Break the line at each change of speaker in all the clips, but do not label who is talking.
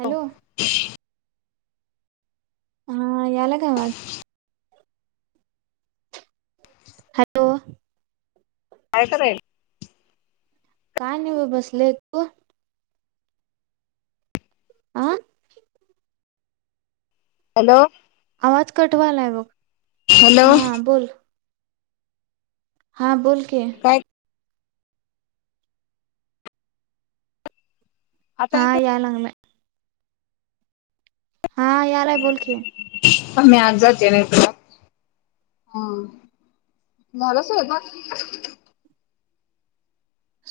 Hello हा याला का आवाज हॅलो
काय खरय [unintelligible]
काय नाहीव बसले त आं
हॅलो
आवाज कटवाला आहे
हॅलो
हा बोल हां बोल की
काय आता
हा
येतोय?
यालांग माय [inaudible] हा याला आहे बोल की
मी आज जाते ना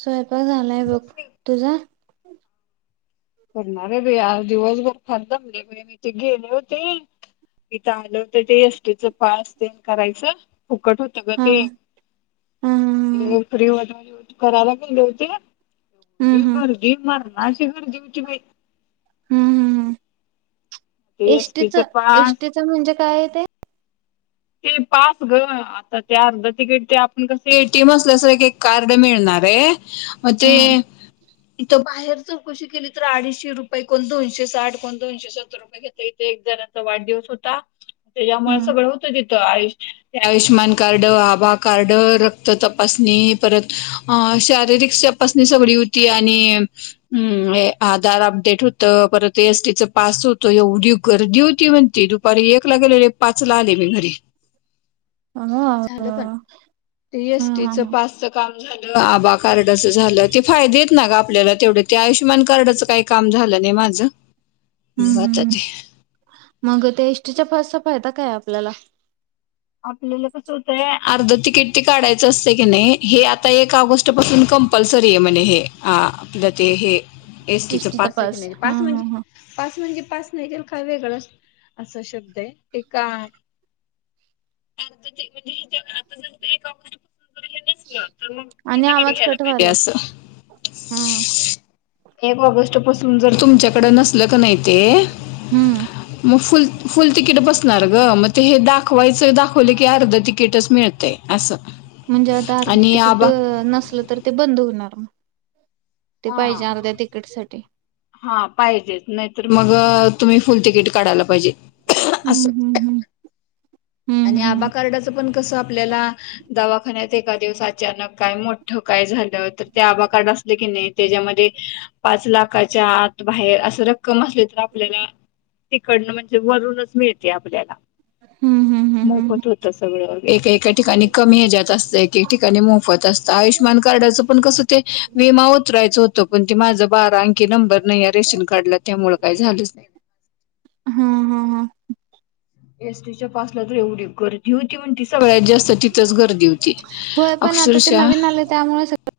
स हो झालाय बघ तुझा
करणार आहे बाई आज दिवसभर खान जमले मी तेे गेले होते. इथं आले होते ते एसटीच पास ते करायचं. फुकट होत ग
हा
ते
हा हा ह हम्म
फ्री होत मगं करायला गेले होते.
हम्म
एवढी
हम्म
गर्दी मरणाची गर्दी हो कि मी
हम्म हम्म हम्म
ते
एष्टीच
एसटीच पास
एष्टटीच म्हणजे काय आहे ते?
ते पास ग आता ते अर्ध तिकीट ते आपण कस एटीम असल्यास एक कार्ड मिळणार आहे. मग
हा
ते इथं बाहेर चौकशी केली तर अडीशे रुपये, कोण दोनशे साठ, कोण दोनशे सत्तर रुपये घेतय इथे एक जणांचा वाढदिवस होता. ते
हा
यामुळे सगळं आयुष्यमान, कार्ड आभा कार्ड, रक्त तपासणी परत अ शारीरिक तपासणी सगळी होती आणि अ आधार अपडेट होत परत ए एसटीच पास होतं एवढी गर्दी होती म्हणती दुपारी एक ला गेलेले पाच ला आले. घरी
अगं
झालं पण
अगं.
ते
हा
एसटी
हा
च
हा.
पासच काम [inaudible] आबा कार्डच झालं ते फायदे ना ग आपल्याला तेवढं ते आयुष्यमान कार्डचं काही काम झालं नाही माझं मग
हम्म
आता
हम्म्
ते
मग त्या इष्टीच्या पासच फायदा काय आपल्याला?
आपल्याला कस होतंय अर्ध तिकीट ते काढायचं असतय कणी हे आता एक ऑगस्ट पासून कंपल्सरी आहे म्हने हे आपलं ते हे एसटीच
एसटीचा
पास आहे की नाही
हा
पास
हा
म्हणजे
हा
पास म्हणजे पास नाहील काय वेगळंच अस शब्द आहे ते का आ ते म्हणजे आता जर हेस ना तर मग
आणि
फुकट तिकीट
आवाज
घ्यायला
कट
पाहिजे
व्हायलाय
असं
हा
एक ऑगस्ट पासून जर तुमच्याकड नसल का नाही ते
हम्म
मग फुल फुल तिकीट बसणार ग मग ते हे दाखवायचं. दाखवलं की अर्ध तिकीटच मिळतय असं
म्हणजे आता अर्ध
आणि
तिकिट
आबा
नसलं तर ते बंद होणार मग ते
हा
पाहिजे अर्ध्या तिकीट साठी
हा पाहिजे नाहीतर मग अ तुम्ही फुल तिकीट काढायला पाहिजे.
हम्म
असं
हम्म हम्म
आणि
हम्म
आबा कार्डाचं पण कसं आपल्याला दवाखान्यात एका दिवस अचानक काय मोठ ठोकाय झालं तर ते आभा कार्ड असलं की नाही त्याच्यामध्ये पाच लाख काच्या आत बाहेर असं रख कम असले तर आपल्यालाळ तिकडनं, म्हणजे वरूनच मिळते आपल्याला
हम्म हम्म हम्म हम्म हम्म हम्म.
मोफत होतं सगळं एके एका ठिकाणी कमी हच्यात असतं एकक ठिकाणी मोफत असतं आयुष्यमान कार्डाचं पण कसं ते विमा उतरायचं होतं पण ते माझं बारा आणंखी नंबर नाही आहे रेशन कार्डला त्यामुळ काही झालंच नाही.
हा हा हा.
एसटीच्या पासला तर एवढी गर्दी होती म्हणतीसा सगळ्यात जास्त तिथंच गर्दी होती. अक्षरशः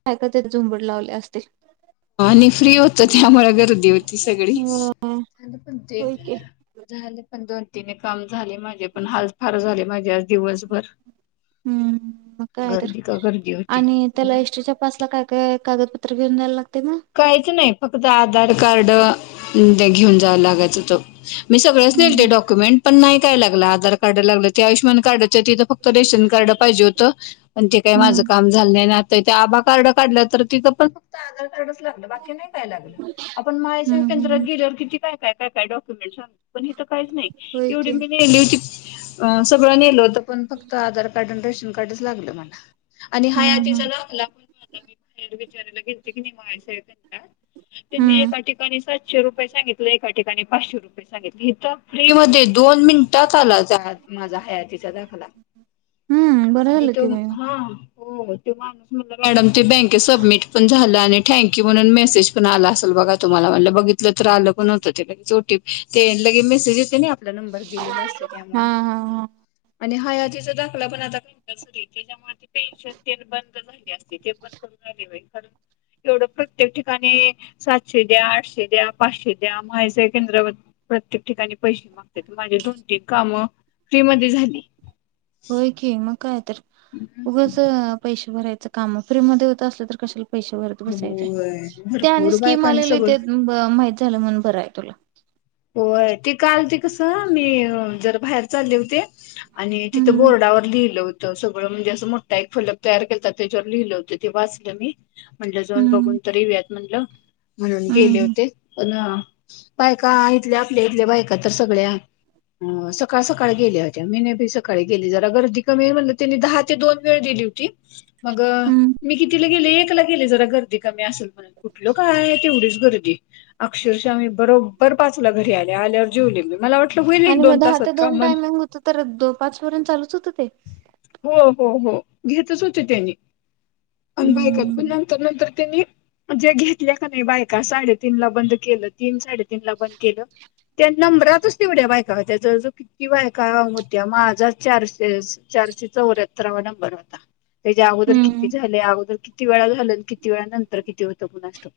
काय का ते झुंबड लावले असते.
आणि फ्री होत त्यामुळे गर्दी होती सगळी,
हो
झालं पण ते
होय की.
झालं पण दोनतीने काम झाले माझे पण हाल फार झाले माझे आज दिवस भर
हम्म मग काय तर
गर्दी होती.
आणि त्याला एषटीच्या पासला काय काय? कागदपत्रला घेऊन यायला
काहीच नाही फक्त आधार कार्ड घेऊन जावं लागायचं त मी सगळंच नेल ते
हम्म.
डॉक्युमेंट पण नाय काय लागलं आधार कार्ड लागलं ते आयुषमान कार्डच्या तिथंत फ रेशन कार्ड पाहिजे हो त पण ते काही
हम्म
माझं काम झालं नाहीय ना, आ आभा कार्ड काढलं तर तिथं पण फक्त आधार कार्ड ह [unintelligible] बाकी नाही काय लाग आपण माहीव
हम्म हम्म.
केंद्रात
हम्म
गेल्यावर किती काय काय काय काय डाॅक्युमेंटस सांग कि पण हे तर काहीच नाही,
होय
एवढी
की.
मी नेली होती अस सगळं नेलं होत, पण फक्त आधार कार्ड न रेशनकार्ड कार्डच लागल मला आणि हा या
हम्म
तिचा
हम्म
लाखला म्हण मला मी बाहेर विचारयला घे [unintelligible] ते मी
हम्म
एका ठिकाणी सातशे रुपये सांगितल एका ठिकाणी पाचशे रुपये, सांगितले इथ फ्री मधे दोन मिनिटात आला, माझा हयातीचा दाखला
हम्म बरं
आणि
झालं
तो
की बाई मग.
हा हो तो माणूस म्हणला, मॅडम ते बँकत सबमिट पण झालं आणि थँक्यू म्हणून मेसेज पण आला असेल बघा तुम्हाला म्हण बघितलं तर आलं पण होतं ते लगेचो टी ते लगे मेसेज येते. आपला नंबर दिलेला
हा
असत त्यामुळं.
हा हा
आणि हयातीचा दाखला पण आता कंपलसरीये त्याच्यामुळ पेन्शन तेन बंद झाली अस तिथे पण करूनराली बाई. ख एवढं प्रत्येक ठिकाणी सातशे द्या आठशे द्या पाचशे द्या माझ्या केंद्रावर प्रत्येक ठिकाणी पैसे मागते माझे दोन तीन कामं फ्री मध्ये झाली.
होयखे मका य. उगाच पैसे भरायच. काम फ्री मध्ये होत असल तर कशाला पैशे भरत बसायचय.
होय
ते आणि
भरपूर
स्किम
बायकांनी
आलेली
सगळं
म म्हाईत झाल म्हणून. बरं आहे तुला.
होय ते काल ते कसं मी जर बाहेर चालले होते. आणि तिथे
हम्म
बोर्डावर लिहिलं होत. सगळं म्हणजे असं मोठा एक फलक तयार केलाात त्याच्यावर लिहिलं होते ते वाचलं मी. म्हणलं जन बघून
हम्म
तर युयात. म्हणलं. म्हणून गेले
हम्म
होते पण पाय का? का इथल्या आपल्या इथल्या बायका तर सगळ्या सकाळ सकाळ गेल्या होत्या मी नाई बी सकाळी गेले जरा गर्दी कमी म्हणल त्यांनी दहा ते दोन वेळ दिली होती. मग
हम्म
मी कितीला गेले एक ला गेले. गेली जरा गर्दी कमी असेल म्हणल. कुठल काय तेवढीच गर्दी, अक्षरश आम्ही बरोब बर पाचला घरी आले. आल्यावर जेवलि मी मला वाट
आणि मग दहा ते दोन टायमिंग होत तर दो पाच पर्यंत चालूच होत ते?
हो हो हो घेतच होते ते बी. अण बायकत पण
हम्म
नंतर नंतर त्यांनी जे घेतले का नाही बायका साडे तीन ला बंद केलं तीन साडे तन ला बंद केलं त्या नंबरातच तेवड्या बायका होत्या जवळ जवळ कित्ती बायका होत्या. माझाच चारशे चारशे चौऱ्याहत्तरावा नंबर होता. त्याज्या अगोदर किती
हम्म
झाले अगोदर किती वेळा झालं किती वेळा नंतर किती होतं कुणाच ठाऊक?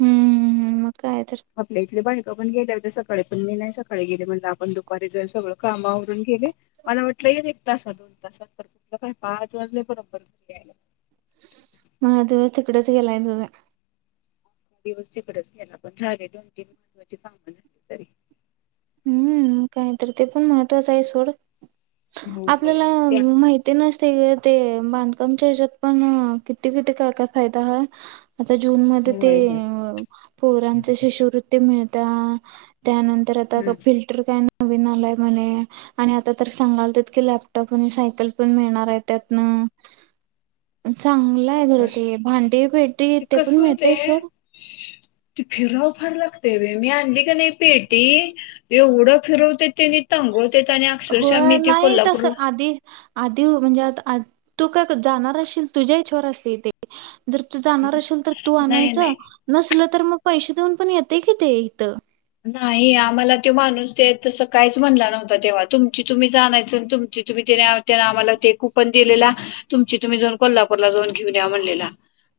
हम्म मग काय तर.
आपल्या इथले बायक पण गेल्या होत्या सकाळी पण मी नाही सकाळी गेले म्हणल आपण दुपारी जऊ सगळं कामावरून गेले मला वाटलं येल एक तासात दोन तासात तर कुठलं काय पाच वाजले बरोबर घरीयायला.
म दिवस तकडेच गलाय त.
दिवस् तकडेचला पण झाले दोन तीन महत्त्वाची कामं झाली तरी
हम्म काय तर ते पण महत्त्वाचं आहे सोड
होय
आपल्याला
त्या
माहिती नस ते बांधकामच्या हच्यात पण किती किती काय काय फायदा ह आता जून मध्ये ते
होय होय.
अ पोरांचे शिष्यवृत्ती मिळ त्या त्यानंत
हम्म.
[unintelligible] फिल्टर काय ना नवीन आलय म्हणे आणि आता तर सांगाल तितके लॅपटॉप आणि सायकल पण मिळणार आहे त्यातन. चांगलंय बर
होय
ते भांडी पेटी ते पण
कसं
मिळतंय स
होतंय ते फिराव फार लागतंय बाई मी आणली का नाही पे ते येवढं फिरवते ति नी [unintelligible] तेच आणि अक्षरशः
होय
मी ते
नाही तसं
कोल्हापूरला
आधी आधी व म्हंजे आता आ तू काय क जाणार असशील तुझ्या इच्छेवर असतेय ते. जर तू जाणार अशेल तर तू
नाही नाही
आणायचं नसलं तर मगं पैशे देऊन पण येतेय कि ते इथं.
नाई आम्हाला त्यो माणूस ते तसं काहीच म्हणला नव्हता तेव्हा, तुमची तुम्ही चं आणायचं तुम तुम्ही ते ला ते ला आम्हाला ते कुपन दिलेला तुमची तुम्ही जाऊन कोल्हापूरला जाऊन घेऊन या म्हणलेला.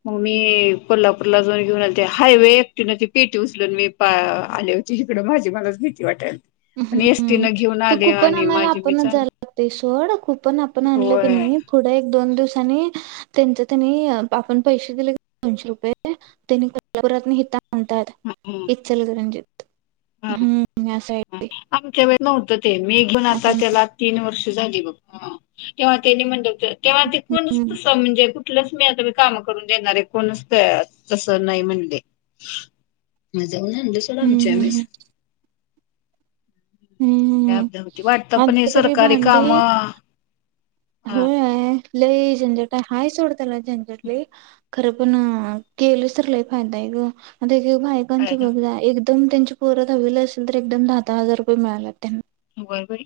म मी कोल्हापूरला जाऊन घेऊन आलती हायवे एकटीन ती पेटी उचलून मी पार आले होती हिकड माझी मलाच भीती वाटायल
हम्म हम्म ते कूपण आणयला
माझी मी
आपणच
जाण
जा लागते. ते सोड कूपण आपण आणलं की
होय.
नाहीं फुढ एक दोन दिवस त्यानी त्यांच त्यानी आ आपण पैशे दिले दोनशे रुपये त्यांनी [unintelligible] म्हणतायत इचलकंरजित. हम्म. [unintelligible]
हं आमच्यात [unintelligible] ते मी घेऊन आता त्याला तीन वर्ष झाली बघ हां तेव्हा त्यांनी म्हणलं होतं त तेव्हा ते कोण
हम्म
[unintelligible] कुठलच मी आता काम करून देणारेय कोणच तसं नाही म्हणले. [unintelligible]
हम्म
आमची आम्हीच.
हम्म हम्म
ते
हम्म
आपल्या भोवती वाटतं पण हे
आता तरी
सरकारी काम
भांडी होय. लई झंझटय हाय सोड त्याला झंजट लई. खरं पण अ केलंच तर लई फायदा हाये ग अ ते
काय
[unintelligible] एकदम त्यांच पोर दहावीला असेल तर एकदम दहा दहा हजार रुपये मिळालात त्यांना.
बाई बाई!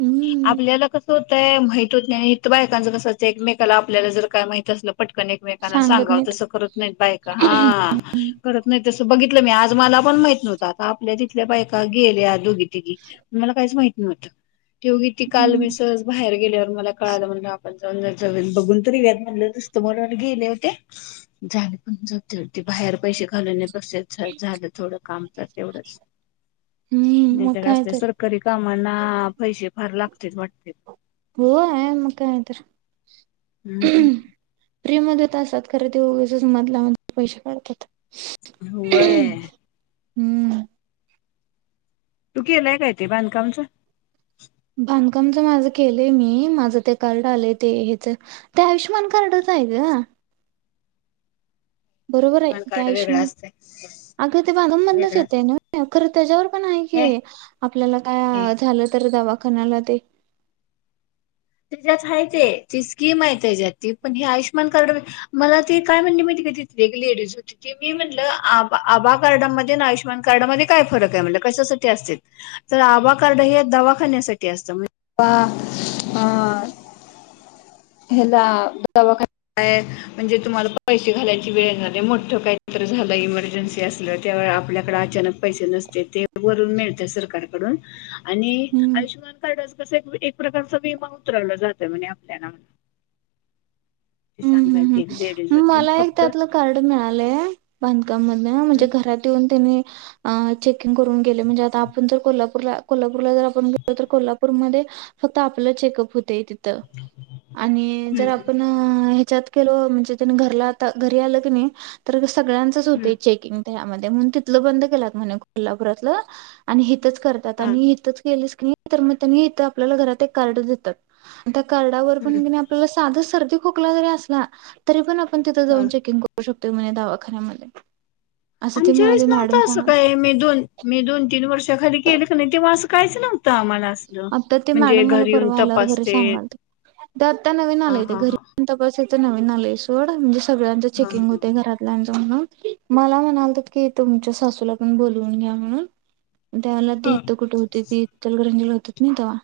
हम्म
आपल्याला कस होत ते माहीत नाही बायकांच कसं ते एकमेकाला आपल्याला जर काय माहित असलं पटकन एकमेकांना
सांगत
सांगाव
नाहीत
तसं करत नाही बायका हा करत नाही तसं बघितलं मी आज मला पण माहित नव्हत आता आपल्या तिथल्या बायका गेल्या दोघी तिघी काहीच माहित नाही वाटत ते उगीच ती
हम्म
काल मी सहज बाहेर गेल्यावर मला कळालं म्हणगे आपण दोन चार वेळेस बघून तरी याव म्हणलं असतं म्हणून गेले होते झाले पण जते होते बाहेर पैसे घालव तसेच झा झाल थोडं काम तर तेवढंच
हम्म म काय
ते
तर
सरकारी कामांना पैसे फार लागत तेच वाटते
हो आहे म काय तर
हम्म हम हम
फ्री मध्येत असतात खरं तेगच मधलामधे पैसे काढतात
होय
हम्म
तू केलाय काय ते बांधकामच
बांधकामच माझं केलंय मी माझं ते कार्ड आलं ते हेच ते आयुष्यमान कार्डच आहे ग बरोबर आहे
पॅन
ते
कार्ड वेगळा
आयुष्यमान
असतय
अगं ते बनंमधूनच
वेगळा
येत आहे
असतय
ना खर त्याच्यावर पण आहे की
हे
आपल्याला
हे
काय झालं तर दवाखाना खणाला ते
त्याच्यात ह ती स्कीम आहे त्याच्यात पण हे आयुष्यमान कार्ड मला त काय म्हण मी ते तथ लेडीज होती त मी म्हणलं आभा कार्डामध्ये आयुष्यमान कार्डामध्ये काय फरक आहे म्हटलेकशासाठी असते तर आभा कार्ड हे दवाखान्यासाठी असतं अ हयाला दवाखान्यात म्हणजे तुम्हाला पैसे घालायची वेळ येणार नाही मोठ काहीत झालं इमर्जन्सी ते असलं ते आपल्याकडें अचानक पैसे नसते ते वरून मिळत सरकारकडून आणि
हम्म
आयुष्यमान कार्ड तसे एक प्रकारच भीमा उतरलं जात म्हणज आपल्या ना
हम्म
सांगा
हम्म मला एक त्यातलं कार्ड मिळालंय बांधकाम मधन म्हणजे घरात येऊन त्यांनी चेकिंग करून गेले म्हणजे आता आपण जर कोल्हापूरला कोल्हापूरला जर आपण गेलो तर कोल्हापूरमध्ये फक्त आपलं चेकअप होतय तिथ आणि जर आपण जात केलो म्हणजे घरला आता घरी आलं कनी सगळ्यांचच होते चेकिंगमध्ये म्हणून तिथल बंद केल्यात म्हन कोल्हापुरातल आणि हि च करतात
हा
आणि इथच केलीस कनी तर मग त्यांनी इथे आपल्याला घरात एक कार्ड देतात कार्डवर पण कनी आपल्याला साध सर खोकला जरी असला तरी पण आपण तिथ जाऊन
हा
चेकिंग करू शको ते म्हणे दावाखान्यामध्ये
आमच्या वेळेस नव्हत असं काही मे दोन मे दोन तीन वर्ष त्याच्या खाली के नाही तेव्हा असं कायचं नव्हत
आता ते मॅडम मला परवा आल्यावर घरी
तपासते
सांगालत्या ते आत्ता नवीन
हा
आलेय ते
हा हा
घरी तपसायच ते नवीन आलय सोड म्ह सगळ्यांचं चेकिंग होत घरातल्यांच म्हन मला म्हणालतीत की तुमच्या सासूला पण बोलवून घ्या म्हणून त्या वेळला ते
हा
इथं कुठे होती ती जीला होतो कनी तेव्हा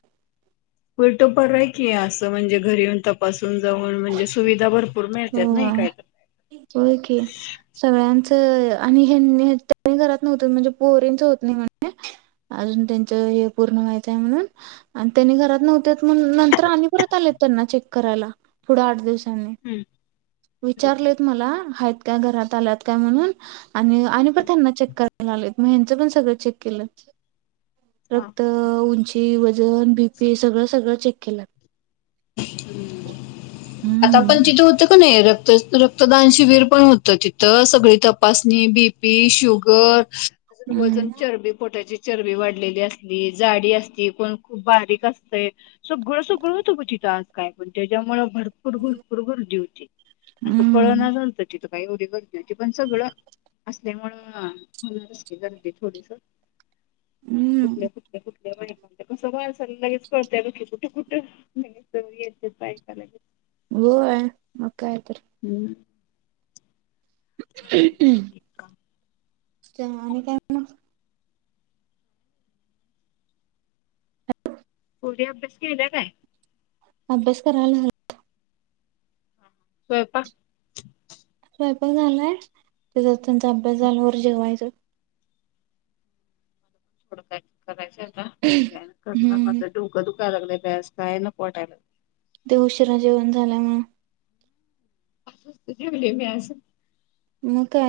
उलट परय कि आस असं म्हणजे घरी येऊन तपास जाऊन म्हणजे सुविधा भरपूर मिळतात नाही
होय
काय तर.
होय की सगळ्यांच आणि हेंनी घरात नव्हत म्हणजे पोरींच होत नाही म्हण अजून त्यांचे हे पूर्ण व्हायचंय म्हणून आणि त्यांनी घरात न्हवते म्हणून नंतर आणि परत आलेत त्यांना चेक करायला पूढ आठ दिव
हम्म
विचारलेत मला हायेत का घरात आलात का म्हणून आणि आणि परत त्यांना चेक कर मग ह्यांचं पण सगळं चेक केलंत
हा.
रक्त उंची ते वजन बी पी सगळ सगळं चेक अखला
आता आपण
हम्म
तिथे का नाही रक्त रक् मक्तदान शिबीर पण तर तिथं सगळी तपासणी बीपी, शुगर, अजून वजून
हम्म
चरबी पोटाची. चरबी वाढलेली असली, जाडी असती, कोण खूप बारीक असतय, सगळं सगळं होत ग तिथ काय पण त्याच्यामुळ भरपूर भरपूर गर्दी होती, असं कळना
हम्म
झालं तिथं काही एवढी गर्दी होती पण सगळं असल्यामुं गर्दी थोडीस. कुठले
हम्म
कुठलेुठले कसं बारसाला लगेच कळते कुठं येत्यात बाईक आलय.
हो मग काय तर. [unintelligible] च आणि काय म्हणा
मुली अभ्यास केला काय?
अभ्यास करायला
स्वयंपाक.
स्वयंपाक झालंय, त्याचात त्यांचा अभ्यास झाल्यावर जेवायचं.
डय कय [unintelligible] ह रहणा करला
हम्म
मज डोका दु दुखायला लागले, असं काय नको वाटायला लागले.
ते उशिरा जेवण झाल्यामुळ.
आत्ताच जेवली मी आज.
म काय,